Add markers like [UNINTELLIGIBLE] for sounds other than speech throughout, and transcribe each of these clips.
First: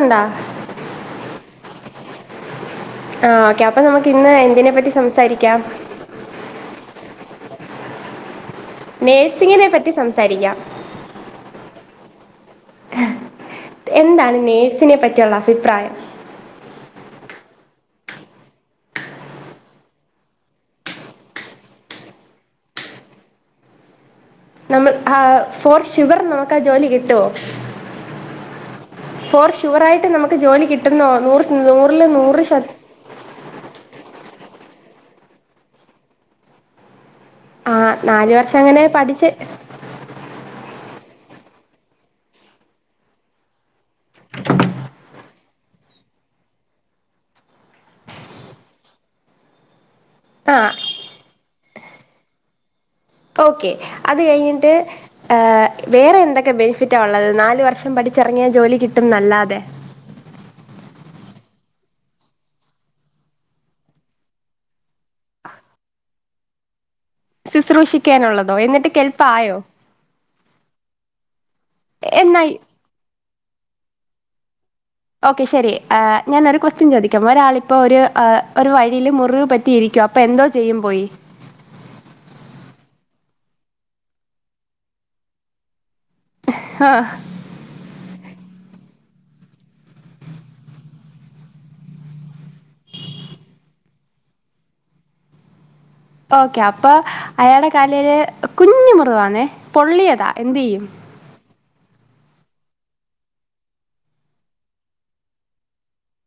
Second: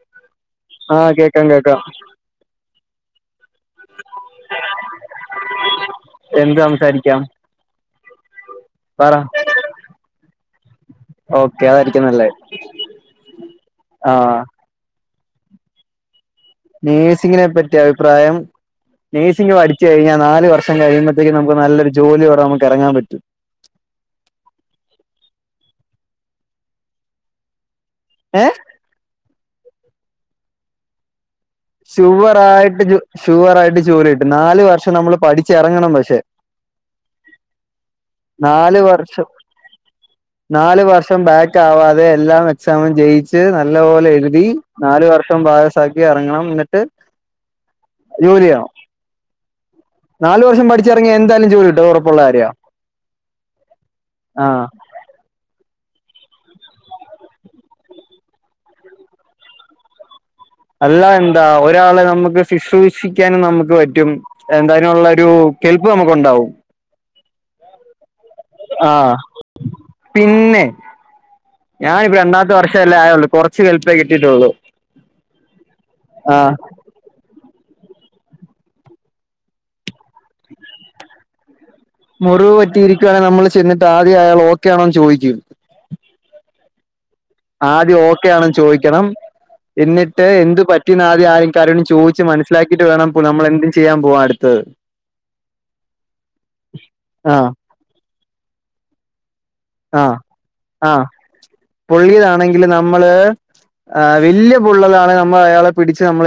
ഉണ്ടാ ആഹ് കേക്കാൻ കേക്കാം ആ ഓക്കെ അപ്പൊ നമുക്ക് ഇന്ന് എന്തിനെ പറ്റി സംസാരിക്കാം എന്ത് സംസാരിക്കാം പറ നേഴ്സിങ്ങിനെ പറ്റി സംസാരിക്കാം ഓക്കെ അതായിരിക്കും നല്ലേ എന്താണ് ആഹ് നേഴ്സിനെ പറ്റിയുള്ള അഭിപ്രായം നേഴ്സിങ്ങിനെ പറ്റി അഭിപ്രായം നേഴ്സിംഗ് പഠിച്ചു കഴിഞ്ഞാൽ നാല് വർഷം കഴിയുമ്പഴ്ത്തേക്ക് നമുക്ക് നല്ലൊരു ജോലിയോടെ നമുക്ക് എറങ്ങാൻ പറ്റും [INAUDIBLE] നമ്മൾ ആ ഫോർ ഷിവർ നമുക്ക് ആ ജോലി കിട്ടുവോ ഏ ഫോർ ഷുവർ ആയിട്ട് നമുക്ക് ജോലി കിട്ടുന്നോ നൂറ് നൂറിൽ ഷുവർ നൂറ് ശത ആയിട്ട് ജൊ ഷുവർ ആയിട്ട് ജോലികിട്ടും നാല് വർഷം നമ്മള് പഠിച്ചെറങ്ങണം പക്ഷെ ആ വർഷം നാല് അങ്ങനെ വർഷം പഠിച്ച് നാല് വർ ഷം ബാക്ക് ആവാതെ എല്ലാം എക്സാമും ജയിച്ച് നല്ല പോലെ എഴുതി നാല് വർഷം പാസാക്കി എറങ്ങണം എന്നിട്ട് ജോലി ചെയ്യണം നാല് ആ വർഷം പഠിച്ച് ഇറങ്ങിയ എന്താലും ജോലി കിട്ടും അത് ഉറപ്പുള്ള കാര്യാ ഓക്കെ അത് കഴിഞ്ഞിട്ട് വേറെന്താ ന്തൊക്കെ ബെനിഫിറ്റാ ഉള്ളത് നാല് വർഷം പഠിച്ചിറങ്ങിയാൽ ജോലി കിട്ടും നല്ലാതെ അല്ല എന്താ ഒരാളെ നമുക്ക് ശുശ്രൂഷിക്കാനും നമുക്ക് പറ്റും എന്തതിനുള്ളൊരു കെൽപ്പ് നമുക്കുണ്ടാവും ഓ എന്നിട്ട് ആഹ് കെൽപ്പ് ആയോ പിന്നെ ഞാനിപ്പ രണ്ടാത്തെ എന്നായി വർഷല്ലേ ആയുള്ളൂ കൊർച്ച് ഹെൽപ്പേ കിട്ടിട്ടുള്ളു ഓക്കെ ശരി ആ ഞാനൊരു ക്വസ്റ്റ്യൻ ചോദിക്കാം ഒരാളിപ്പോ അപ്പോൾ ഒരു ഒരു വഴിൽ മുറിവ് പറ്റിയിരിക്കുവ അപ്പോ എന്തോ ചെയ്യും പോയി മുറിവ് പറ്റിയിരിക്കുയാണിൽ നമ്മൾ ചെന്നിട്ട് ആദ്യം ആയാൾ ഓക്കൊണോന്ന് ചോദിക്കും ഹ് ഹാ ആദ്യം ഓക്കെ ആണന്ന് ചോദിക്കണം എന്നിട്ട് എന്ത് പ റ്റിന്ന് ആദ്യം ആരും കാരണം ചോദിച്ചു മനസ്സിലാക്കിട്ട് വേണം പോ നമ്മളെന്തും ചെയ്യാൻ പോവാൻ അടുത്തത് ഓക്കെ അപ്പൊ ആഹ് അയാൾടെ കാലേല് കുഞ്ഞ് മുറിവാന്നെ പൊള്ളിയതാ എന്തേയ്യും പൊള്ളിയിതാണെങ്കില് നമ്മള് ആ വലിയ പുള്ളതാണ് നമ്മൾ അയാളെ പിടിച്ച് നമ്മൾ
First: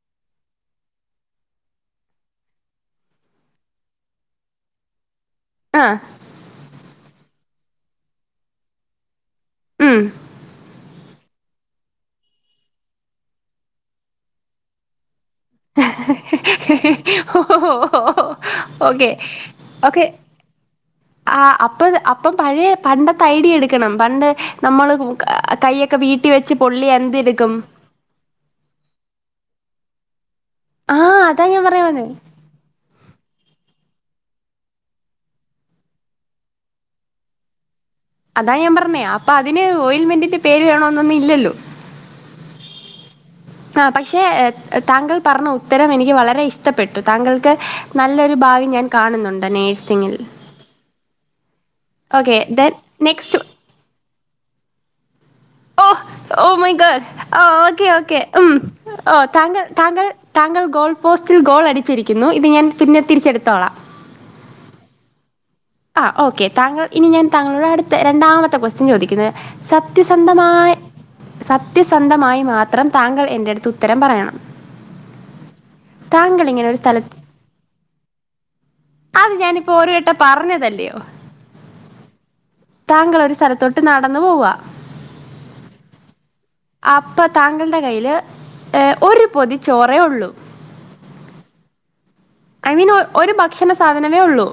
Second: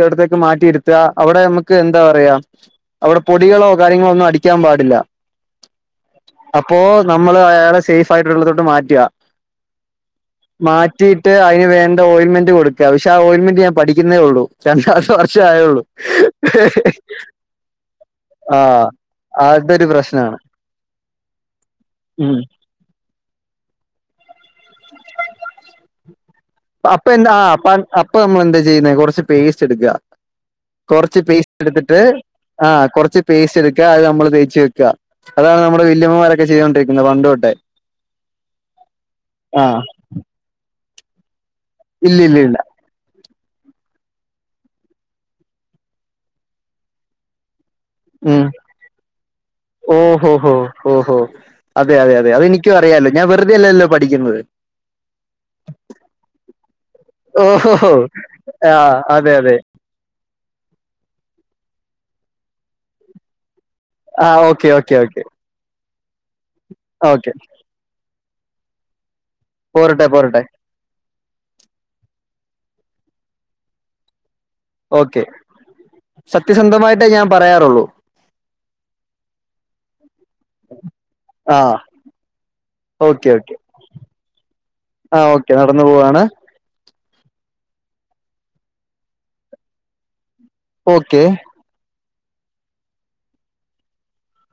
അവിടത്തേക്ക് മാറ്റിയിരുത്തുക അവിടെ നമുക്ക് എന്താ പറയാ അവിടെ പൊടികളോ കാര്യങ്ങളോ ഒന്നും അടിക്കാൻ പാടില്ല ആഹ്. അപ്പോ നമ്മൾ അയാളെ സേഫ് ആയിട്ടുള്ളതോട്ട് മാറ്റുക ഉം. മാ മാറ്റിയിട്ട് അതി വേണ്ട ഓയിൽമെൻ്റ് കൊടുക്ക പക്ഷേ ആ ഓയിൽ മെന്റ് ഞാൻ പഠിക്കുന്നേ ഉള്ളൂ [INAUDIBLE] [INAUDIBLE] ആ അതൊരു പ്രശ്നമാണ് [INAUDIBLE] ആ അപ്പ അപ്പം ഉം. പഴയ പണ്ടത്തെ ഐഡിയ എടുക്കണം പണ്ട് നമ്മൾ കയ്യൊക്കെ വീ അപ്പ എന്താ ആ അപ്പ നമ്മൾ എന്താ ചെയ്യുന്ന കുറച്ച് പേസ്റ്റ് എടുക്കുക കുറച്ച് ആഹ് അതാ പേസ്റ്റ് ഞാൻ പറയാൻ എടുത്തിട്ട് വന്നേ. ആ കുറച്ച് പേസ്റ്റ് എടു അത് നമ്മൾതേച്ചു വെക്കുക അതാണ് നമ്മൾ വല്യമ്മന്മാരൊക്കെ ചെയ്തോണ്ടിരിക്കുന്നത് പണ്ട് തൊട്ടെ അതാ ഞാൻ പറഞ്ഞേ അപ്പൊ അതിന് ഓയിൽമെന്റിന്റെ പേര് വേണമെന്നൊന്നും ഇല്ലല്ലോ ഇല്ല ഇല്ല ഇല്ല ആ പക്ഷെ താങ്കൾ പറഞ്ഞ ഉത്തരം എനിക്ക് വളരെ ഇഷ്ടപ്പെട്ടു താങ്കൾക്ക് നല്ലൊരു ഉം ഭാവി ഞാൻ കാണുന്നുണ്ട് നേഴ്സിങ്ങിൽ ഓഹോ ഹോ ഓഹോ അതെ അതെ അതെ ഓക്കെ ദെൻ അതെനിക്കും അിയല്ലോ ഞാൻ നെക്സ്റ്റ് വെറുതല്ലോ പഠിക്കുന്നത് ഓ [INAUDIBLE] ഓ മൈ ഗോഡ് ആ ഓക്കെ ഓഹോ ഓക്കെ ആഹ് അതെ അതെ താങ്കൾ താങ്കൾ താങ്കൾ ഗോൾ പോസ്റ്റിൽ ഗോൾ അടിച്ചിരിക്കുന്നു ഇത് ഞാൻ പിന്നെ തിരിച്ചെടുത്തോളാം. ആ ഓക്കെ ഓക്കെ ഓക്കേ ആ ഓക്കെ താങ്കൾ ഇനി ഞാൻ താങ്കളുടെ അടുത്ത രണ്ടാമത്തെ ക്വസ്റ്റ്യൻ ചോദിക്കുന്നത് പോരട്ടെ പോരട്ടെ സത്യസന്ധമായി സത്യസന്ധമായി മാത്രം താങ്കൾ എൻ്റെ അടുത്ത് ഉത്തരം പറയണം ഓക്കെ താങ്കൾ ഇങ്ങനെ ഒരു സത്യസന്ധമായിട്ടേ സ്ഥലത്ത് ഞാൻ പറയാറുള്ളൂ അത് ഞാനിപ്പോ ഒരു വട്ടം പറഞ്ഞതല്ലേ ആഹ് താങ്കൾ ഓക്കെ ഒരു ഓക്കെ സ്ഥലത്തോട്ട് നടന്നു പോവുക ആഹ് ഓക്കെ നടന്നു പോവാണ് അപ്പൊ താങ്കളുടെ കൈയിൽ ഒരു പൊതിചോറേ ഉള്ളൂ ഓക്കെ ഐ മീൻ ഒരു ഭക്ഷണ സാധനമേ ഉള്ളൂ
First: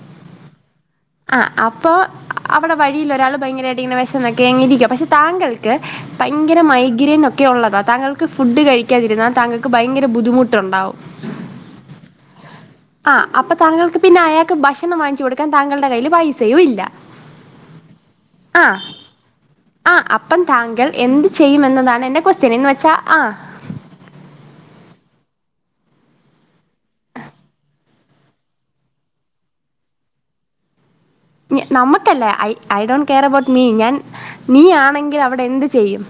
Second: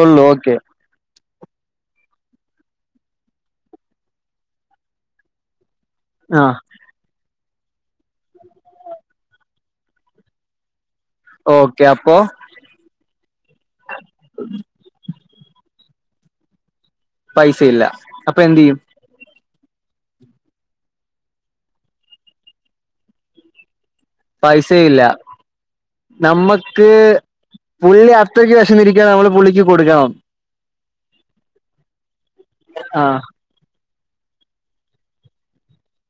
ഉള്ളു ഓക്കെ ആ അപ്പൊ അവിടെ വഴിയിൽ ഒരാൾ ഭയങ്കരമായിട്ട് ഇങ്ങനെ വിശന്നൊക്കെ ഇരിക്ക പക്ഷെ താങ്കൾ ആഹ് ഭയങ്കര മൈഗ്രെൻ ഒക്കെ ഉള്ളതാണ് താങ്കൾക്ക് ഫുഡ് കഴിക്കാതിരുന്നാൽ താങ്കൾക്ക് ഭയങ്കര ബദ്ധിമുട്ടുണ്ടാവും ഓക്കെ അപ്പൊ ആ അപ്പൊ താങ്കൾക്ക് പിന്നെ അയാൾക്ക് ഭക്ഷണം വാങ്ങിച്ചു കൊടുക്കാൻ താങ്കളുടെ കയ്യിൽ പൈസയും ഇല്ല പൈസയില്ല അപ്പൊ എന്ത് ആ ചെയ്യും ആ അപ്പം താങ്കൾ എന്ത് ചെയ്യുമെന്നതാണ് എൻ്റെ ക്വസ്റ്റ്യൻ എന്നന്ന് വെച്ചാ ആ പൈസയില്ല നമ്മൾക്ക് പുള്ളി അത്രക്ക് വിശന്നിരിക്കാ നമ്മൾ പുള്ളിക്ക് കൊടുക്കണം നമുക്കല്ലേ I I don't ah care about me ഞാൻ നീ ആണെങ്കിൽ അവിടെ എന്ത് ചെയ്യും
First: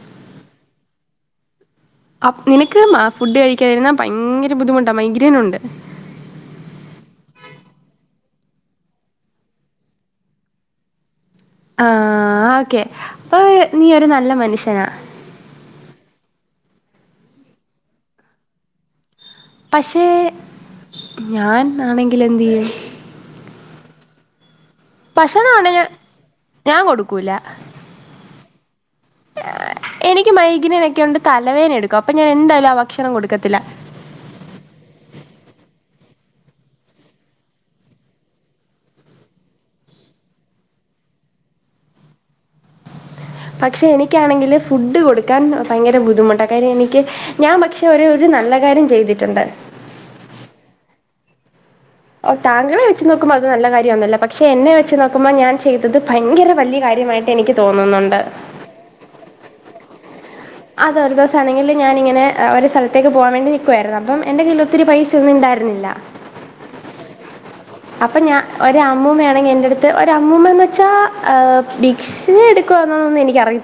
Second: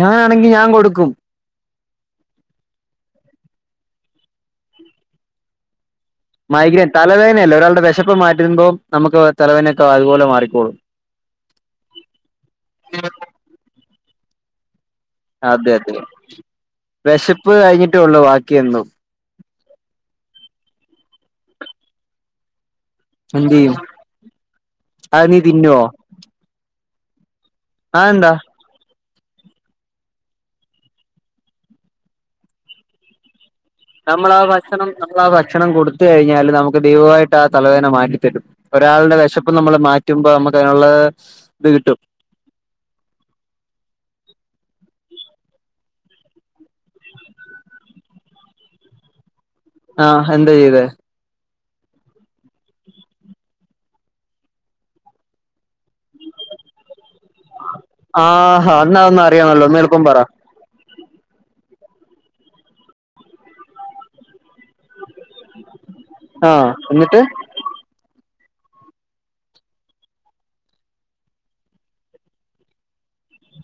ഞാനാണെങ്കിൽ ഞാൻ കൊടുക്കും നിനക്ക് ഫുഡ് കഴിക്കാതിരുന്നാ ഭയങ്കര ബുദ്ധിമുട്ടാ മൈഗ്രൈൻ ഉണ്ട് മൈഗ്രൈൻ തലവേദനയല്ലേ ഒരാളുടെ വിശപ്പ് മാറ്റിരുമ്പോ നമുക്ക് തലവേദനയൊക്കെ അതുപോലെ മാറിക്കോളും ആ ഓക്കെ അപ്പൊ നീ ഒരു നല്ല മനുഷ്യനാ അതെ അതെ വിശപ്പ് കഴിഞ്ഞിട്ടേ ഉള്ളു ബാക്കി എന്തും പക്ഷെ ഞാൻ ആണെങ്കിൽ എന്ത് ചെയ്യും എന്ത് ചെയ്യും അത് നീ ഭക്ഷണം ആണെ തിന്നുവോ ഞാൻ കൊടുക്കൂല ആ എന്താ എനിക്ക് മൈഗ്രെനേക്കൊണ്ട് തലവേദന എടുക്കും അപ്പൊ ഞാൻ എന്തായാലും ആ ഭക്ഷണം കൊടുക്കത്തില്ല നമ്മള ആ ഭക്ഷണം നമ്മൾ ആ ഭക്ഷണം കൊടുത്ത് കഴിഞ്ഞാല് നമുക്ക് ദൈവമായിട്ട് ആ തലവേന മാറ്റിത്തരും ഒരാളുടെ വിശപ്പ് നമ്മള് മാറ്റുമ്പോ നമുക്ക് അതിനുള്ള ത് കിട്ടും പക്ഷെ എനിക്കാണെങ്കില് ഫുഡ് കൊടുക്കാൻ ഭയങ്കര ബുദ്ധിമുട്ടാ കാര്യം എനിക്ക് ഞാൻ പക്ഷെ ഒരു നല്ല കാര്യം ചെയ്തിട്ടുണ്ട് ആഹ് എന്താ ചെയ്തേ ഓ താങ്കളെ വെച്ച് നോക്കുമ്പോ അത് നല്ല കാര്യോന്നല്ല പക്ഷ എന്നെ വെച്ച് നോക്കുമ്പോൾ ഞാൻ ചെയത ഇത് ഭയങ്കര വല്യ കാര്യമായിട്ട് എനിക്ക് തോന്നുന്നുണ്ട് അറിയണമല്ലോ ഒന്നെൾപ്പം പറാ അതൊരു ദിവസാണെങ്കില് ഞാനിങ്ങനെ ഒരു സ്ഥലത്തേക്ക് പോകാൻ വേണ്ടി നിക്കുവായിരുന്നു അപ്പം എന്റെ കയ്യില ഒത്തിരി പൈസ ഒന്നും ഇണ്ടായിർന്നില്ല ആഹ് എന്നിട്ട് അപ്പൊ ഞാൻ ഒരമ്മൂമ്മയാണെങ്കിൽ എന്റെടുത്ത് ഒരു അമ്മൂമ്മന്ന് വെച്ചാ ഭിക്ഷയെടുക്കുവാന്നോ ന്നെനിക്കറിയി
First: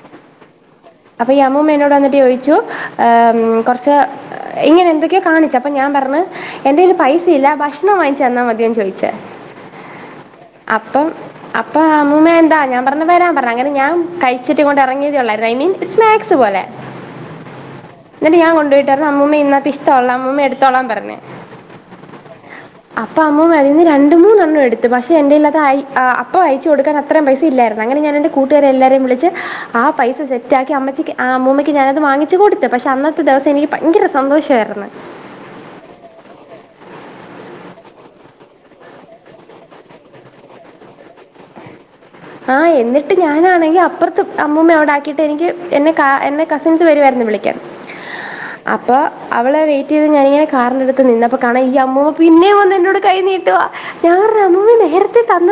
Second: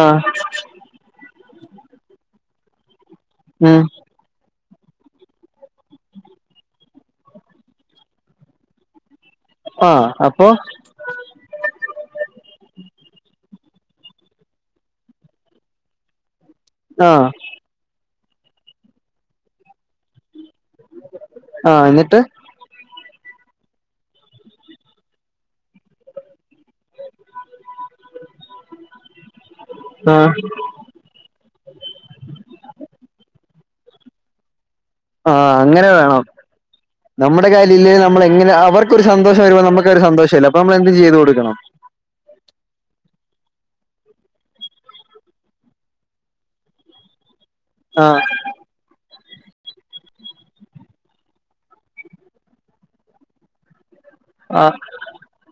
ആഹ് അപ്പ ഈ അമ്മൂമ്മ എന്നോട് വന്നിട്ട് ചോദിച്ചു ഏ ഉം കൊറച്ച് ഇങ്ങനെ എന്തൊക്കെയോ കാണിച്ച് അപ്പൊ ഞാൻ പറഞ്ഞ് എന്റെല് പൈസയില്ല ഭക്ഷണം വാങ്ങിച്ച് തന്നാ മതിയോന്ന് ചോദിച്ച് ആഹ് അപ്പൊ അപ്പം അപ്പം അമ്മൂമ്മ എന്താ ഞാൻ പറഞ്ഞ് വരാൻ പറ അങ്ങനെ ഞാൻ കഴിച്ചിട്ടിങ്ങോട്ട്‌ എറങ്ങിയതേ ഉള്ളായിരുന്നു ഐ മീൻ സ്നാക്സ് പോലെ ആഹ് ന്നിട്ട് ഞാൻ കൊണ്ട്‌ പോയിട്ടർഞ്ഞു അമ്മുമ്മ ഇതിനകത്ത് ഇഷ്ടല്ല അമ്മുമ്മ എടുത്ത് ത്തോളാൻ പറഞ്ഞ് ആഹ് എന്നിട്ട് അപ്പ അമ്മമ്മ രണ്ട്മൂന്നെണ്ണം എടുത്ത് പക്ഷെ എന്റയ്ൽ [UNINTELLIGIBLE] അപ്പൊ അയച്ച് കൊടുക്കാൻ അത്രേം പൈസ ഇല്ലായിരുന്നു അങ്ങനെ ഞാനെന്റെ കൂട്ടുകാരെല്ലാരെയും വിളച്ച് ആ പൈസ ആഹ് റ്റാക്കി അമ്മച്ചക്ക് ആ അമ്മൂമ്മയ്ക്ക് ഞാനത് വങ്ങിച്ച് കൊടുത്ത് പക്ഷേ അന്നത്തെ ദിവസം എനിക്ക് ഭയങ്കര സന്തോഷമായിരുന്നു ആഹ് അങ്ങനെ വേണം നമ്മുടെ കാര്യം ഇല്ലേൽ നമ്മളെങ്ങനെ അവർക്കൊരു സന്തോഷം വരുമ്പോ നമ്മുക്ക്‌ ഒരു സന്തോഷല്ലെ അപ്പൊ നമ്മൾ എന്തും ചെയ്തു കൊടുക്കണം ആഹ് എന്നിട്ട ട്ട് ഞാനാണങ്കിൽ അപ്പർത്ത് അമ്മൂമ്മയെ അവിടാക്കിയിട്ട് എനിക്ക് എന്നെ കാ എന്നെ കസിൻസ് വരുമായിരുന്നു വിളി ക്കാൻ ആ അപ്പൊ അവളെ വെയിറ്റ് ചെയ്ത് ഞാനിങ്ങനെ കാറിന്റെടുത്ത് നിന്നപ്പൊ കാണാ ഈ അമ്മൂമ്മ പിന്നെയും വന്ന് എന്നോട് കൈ നീട്ടുവാ ഞാൻ ആഹ്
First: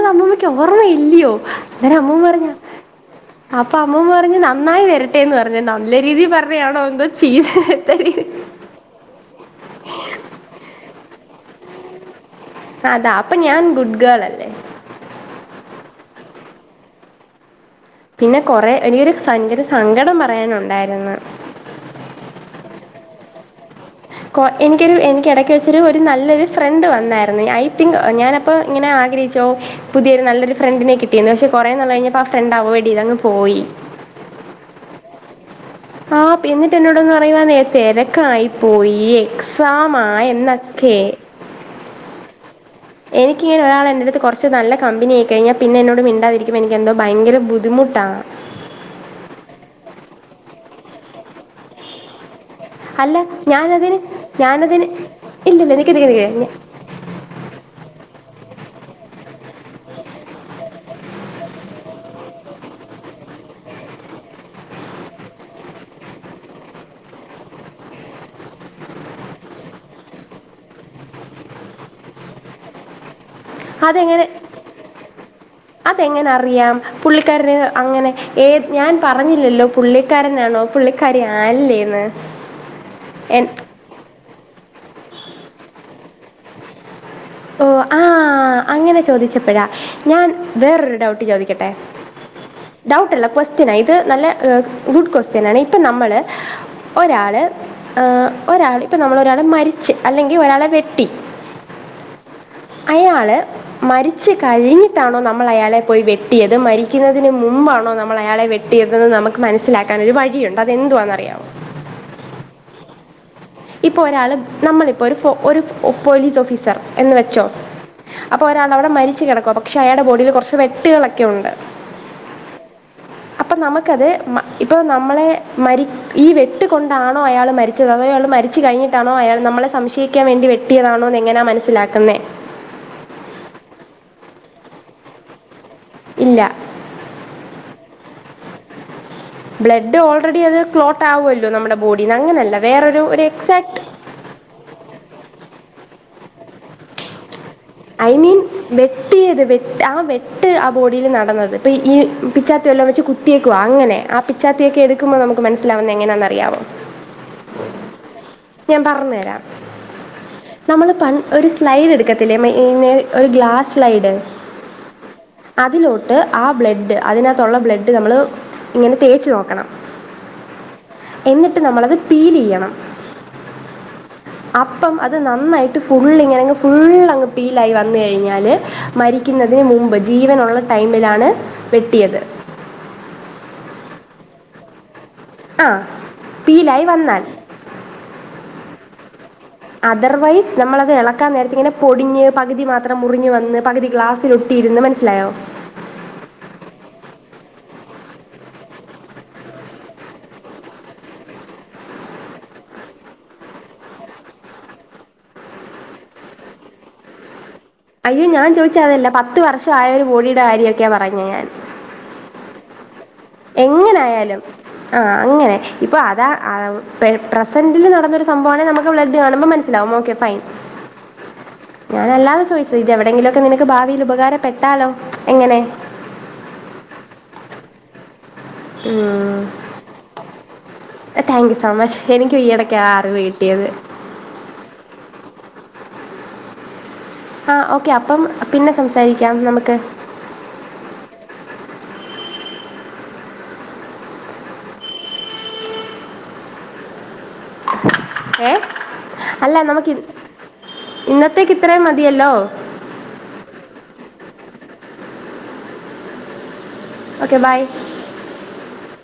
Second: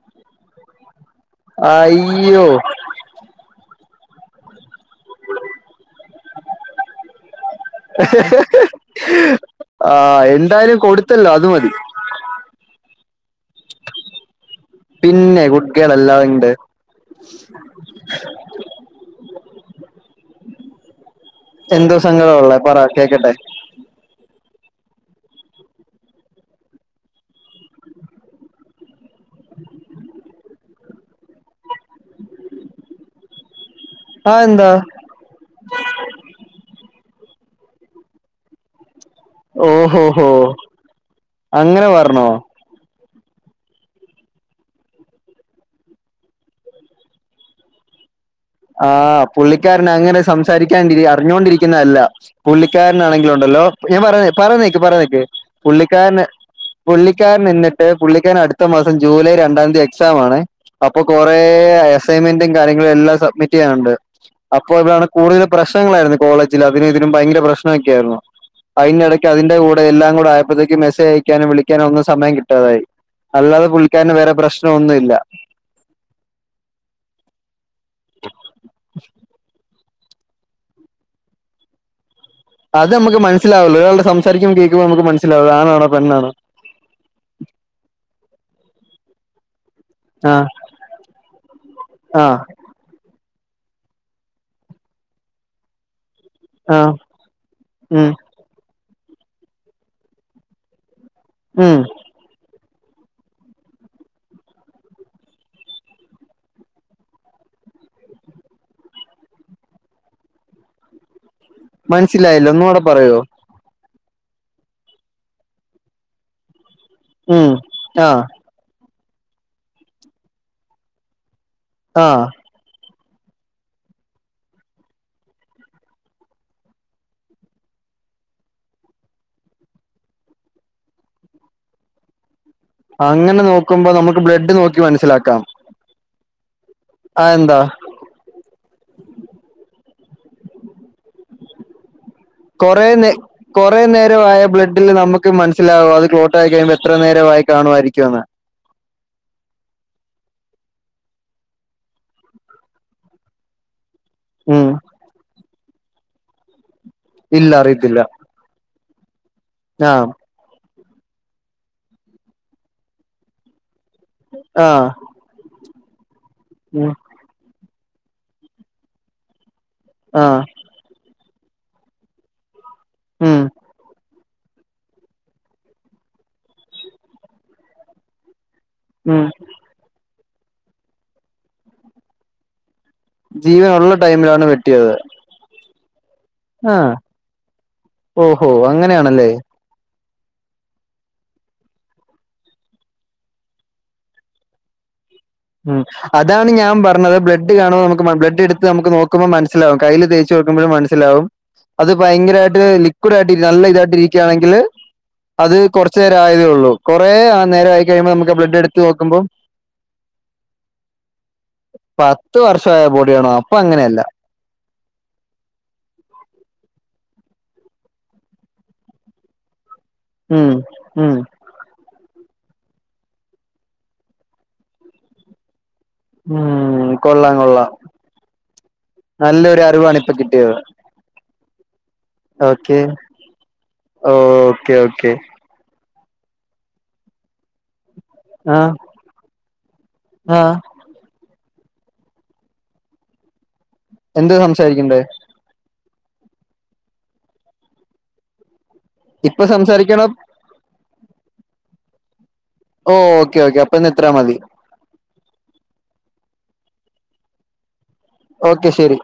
അമ്മമ്മക്ക്‌ ഓർമ്മ ഇല്ല്യോ അങ്ങനെ അമ്മൂമ്മ അയ്യോ പറഞ്ഞ അപ്പൊ അമ്മൂമ്മ പറഞ് നന്നായി വരട്ടെന്ന് പറഞ്ഞത് നല്ല രീതിൽ പറഞ്ഞയാണോ എന്തോ ചീ [UNINTELLIGIBLE] ആഹ് എന്തായാലും കൊടുത്തല്ലോ അത് മതി അതാ അപ്പൊ ഞാൻ ഗുഡ്ഗേളല്ലേ ഗേളല്ലാ [UNINTELLIGIBLE] പിന്നെ കൊറേ എനിക്കൊരു സഞ്ചരി സങ്കടം പറയാനുണ്ടായിരുന്നു എന്തോ സങ്കടമുള്ള പറ കേക്കട്ടെ എനിക്കൊരു എനിക്ക് എടക്ക് വെച്ചരു നല്ലൊരു ഫ്രണ്ട് വന്നായിർന്നു ഐ തിങ്ക് ഞാനപ്പ ഇങ്ങനെ ആകെ [UNINTELLIGIBLE] പുതിയൊരു നല്ലൊരു ഫ്രണ്ടിനെ കിട്ടിന്ന് പക്ഷെ കുറേ നാള് കഴിഞ്ഞപ്പോ ആ ഫ്രണ്ട് അവോയ്ഡ് ചെയ്ത് അങ്ങ് പോയി അതെന്താ ആഹ് പി ന്നിട്ട് എന്നോട് വന്ന് പറയുവാണേ തെരക്കായി പോയീന്ന്‌ എക്സാമാ ഓഹോ ഹോ എന്നൊക്കെ അങ്ങനെ പറഞ്ഞോ എനിക്കിങ്ങനെ ഒരാൾ എൻറ അടുത്ത് കുറച്ച് നല്ല കമ്പനി ആയി കഴിഞ്ഞാ പിന്നെ എന്നോട് മിണ്ടാതിരിക്കുമ്പോ എനിക്ക് എന്തോ ഭയങ്കര ബുദ്ധിമുട്ടാണ് ആ പുള്ളിക്കാരന് അങ്ങനെ സംസാരിക്കാണ്ടിരി അറിഞ്ഞോണ്ടിരിക്കുന്നതല്ല അല്ല പുള്ളിക്കാരനാണെങ്കിലും ഉണ്ടല്ലോ ഞാനതിന് [UNINTELLIGIBLE] പറണേക്ക് ഞാനതിന് പറണേക്ക് ഇല്ലില്ല നിൽക്ക് നിൽക്ക് പുള്ളിക്കാരന് നിൽക്ക് പുള്ളിക്കാരൻ നിന്നിട്ട് പുള്ളിക്കാരൻ അടുത്ത മാസം ജൂലൈ രണ്ടാം തീയതി എക്സാം ആണ് അപ്പൊ കൊറേ അസൈൻമെന്റും കാര്യങ്ങളും എല്ലാം സബ്മിറ്റ് ചെയ്യാനുണ്ട് അപ്പൊ താണ് കൂടുതൽ പ്രശ്നങ്ങളായിരുന്നു കോളേജില് അതിനും ഇതിനും ഭയങ്കര പ്രശ്നമൊക്കെ ആയിരുന്നു അയ്നെടക്ക് അതിന്റെ കൂടെ എല്ലാം കൂടെ ആയപ്പോയത്തേക്കും മെസ്സേജ് അയക്കാനും വിളിക്കാനും ഒന്നും സമയം കിട്ടാതായി. അല്ലാതെ പുള്ളിക്കാരന് വേറെ അതെങ്ങനെ പ്രശ്ന ഒന്നും ഇല്ല അതെങ്ങനെ അറിയാം പുള്ളിക്കാരന് അങ്ങനെ ഏത് ഞാൻ പറഞ്ഞില്ലല്ലോ പുള്ളിക്കാരനാണോ പുള്ളിക്കാരി അല്ലേന്ന് അത് നമ്മക്ക് മനസ്സിലാവല്ലോ ഒരാള്ടെ സംസാരിക്കുമ്പോ കേൾക്കുമ്പോ നമ്മക്ക് മനസ്സിലാവല്ലോ ആണാണോ പെണ്ണാണോ ഓ ആഹ് അങ്ങനെ ചോദിച്ചപ്പഴാ ഞാൻ ആ വേറൊര് ഡൗട്ട് ചോദിക്കട്ടെ? ആ ഡൗട്ടല്ല ക്വസ് സ്റ്റിനാ ഇത് നല്ല ഗുഡ് ക്വസ്റ്റനാണ് ഇപ്പ നമ്മള് ആ ഒരാള് ഉം ഒരാൾ ഇപ്പ നമ്മള് ഒരാൾ മരിച്ച് അല്ലെങ്കി ഒരാളെ വെട്ടി ഉം അയാള് മരിച്ച് കഴിഞ്ഞിട്ടാണോ നമ്മള് അയാളെ പോയി വെട്ടിയത് മരിക്കുന്നതിന് മു മുമ്പാണോ നമ്മളയാളെ വെട്ടിയതെന്ന് നമ്മക്ക് മനസ്സിലാക്കാനൊര് വഴിയുണ്ട് അത് എന്തുവാന്നറിയാമോ? മനസ്സിലായില്ല ഒന്നും കൂടെ പറയോ ഇപ്പൊ ഒരാള് നമ്മളിപ്പോ ഒര് പോലീസ് ഓഫീ സർ എന്ന് വെച്ചോ ഉം ആ അപ്പൊ ഒരാളവടെ മരി ച്ച് കിടക്കുക. പക്ഷെ അയാൾടെ ബോഡിയിൽ കൊറച്ച് വെട്ടുകളൊക്കെ ഉണ്ട് ആ അപ്പം നമ്മക്കത് ഇപ്പോൾ നമ്മളെ മരി ഈ വെട്ടുകൊണ്ടാണോ അയാൾ മരിച്ചത് അതോ അയാള് മരി ച്ച് കഴിഞ്ഞിട്ടാണോ അയാൾ നമ്മളെ സംശയിക്കാൻ വേണ്ടി വെട്ടിയതാണോ എങ്ങനാ മനസ്സിലാക്കുന്നേ അങ്ങനെ നോക്കുമ്പോ നമ്മക്ക് ബ്ലഡ് നോക്കി മനസ്സിലാക്കാം ഇല്ല അതെന്താ ബ്ലഡ് ഓൾറെഡി അത് ക്ലോട്ടാവുല്ലോ നമ്മടെ ബോഡി കൊറേ നേ കൊറേ നേരോ ആയ ബ്ലഡിൽ നമ്മക്ക് മനസി ലാവും അത് ക്ലോട്ടായി കഴിയുമ്പോ എത്ര നേരവായി ഐ മീൻ വെട്ടിയത് വെ ആ വെട്ട് ബോഡിയിൽ നടന്നത് ഇപ്പൊ ഈ പിച്ചാത്തിവല്ലോം വെച്ച് കുത്തീക്കുവാ അങ്ങനെ ആ പിച്ചാത്തി ഉം ഒക്കെ എടുക്കുമ്പോ നമ്മക്ക് മനസി ലാവുന്നേ എങ്ങനാന്നറിയാവോ ഇല്ല അറിയതില്ല ഞാൻ പറഞ്ഞ് തരാം ആഹ് നമ്മള് പൺ ഒര് സ്ലൈഡ് എടുക്കത്തില്ലേ മ ഒര് ഗ്ലാസ് സ്ലൈഡ് ആഹ് അതിലോട്ട് ആ ഉം ബ്ലഡ് അതിനാത്തുള്ള ബ്ലഡ് നമ്മള് ഇങ്ങനെ തേച്ച് നോക്കണം ആഹ് എന്നിട്ട് നമ്മളത് പീലീയ്യണം ഉം അപ്പം അത് നന്നായിട്ട് ഫുള്ളിങ്ങനങ് ഫുള്ളങ്ങ് പീലായി വന്ന് കഴിഞ്ഞാല് ഉം മരിക്കുന്നതിന് മുമ്പ് ജീവനുള്ള ടൈമിലാണ് വെട്ടിയത്. ജീവനുള്ള ടൈമിലാണ് വെട്ടിയത് ആഹ് ആഹ് ഓഹോ അങ്ങനെയാണല്ലേ അതർവൈസ് നമ്മളത് എളക്കാൻ നേരത്തിങ്ങനെ പൊടിഞ്ഞ് പകുതി മാത്രം മുറിഞ്ഞ് വന്ന് പകുതി ഗ്ലാസ്സിലൊട്ടിയിരുന്ന് മനസ്സിലായോ മ് അതാണ് ഞാം പറഞ്ഞത് ബ്ലഡ് കാണുമ്പോ നമ്മക്ക് ബ്ലഡ്ട്ത്ത് നോക്കുമ്പോ മനസ്സിലാവും കയ്യില് തേച്ച് നോക്കുമ്പോഴും മനസിലാവും അത് ഭയങ്കരമായിട്ട് ലിക്വിഡായിട്ട് നല്ല ഇതായിട്ട് ഇരിക്കുവാണെങ്കില് അത് കൊറച്ച് നേരം ആയതേ ഉള്ളൂ കൊറേ ആ അയ്യോ ഞാൻ ചോദിച്ച അതല്ല പത്ത് വർഷം ആയ ഒര് ബോഡീടെ കാര്യൊക്കെയാ പറഞ്ഞേ ഞാൻ പത്ത് വർഷമായ ബോഡിയാണോ അപ്പൊ അങ്ങനെയല്ല എങ്ങനായാലും ആഹ് അങ്ങനെ ഇപ്പൊ അതാ പേ പ്രസന്റിൽ നടന്നൊര് സംഭവമാണെ നമ്മക്ക് ബ്ലഡ്ഡ് കാണുമ്പോ മനസ്സി ലാവും ഓക്കെ ഫൈൻ ഉം ഉം ഞാനല്ലാതെ ചോയ്ച്ച് ഇത് എവിടെങ്കിലൊക്കെ നിനക്ക് ഭാവിയില് ഉപകാരപ്പെട്ടാലോ എങ്ങനെ ഉം കൊള്ളാം കൊള്ളാം നല്ലൊരു അറിവാണ് ഇപ്പൊ കിട്ടിയത് താങ്ക് യു സോ മച്ച് എനിക്കും ഈ ഓക്കെ ഇടയ്ക്ക് ആ അറിവ് കിട്ടിയത് ഓക്കെ ഓക്കെ ആഹ് ഓക്കെ അപ്പം ആഹ് പിന്നെ സംസാരിക്കാം നമുക്ക് ആഹ് എന്ത് സംസാരിക്കണ്ടേ ഏ ഇപ്പൊ അല്ല നമുക്ക് സംസാരിക്കണം ഇന്നത്തേക്ക് ഇത്രേം മതിയല്ലോ ഓ ഓക്കെ ഓക്കെ അപ്പൊ ഇന്ന് ഇത്രേം മതി ഒക്കെ ബൈ ഓക്കെ ശരി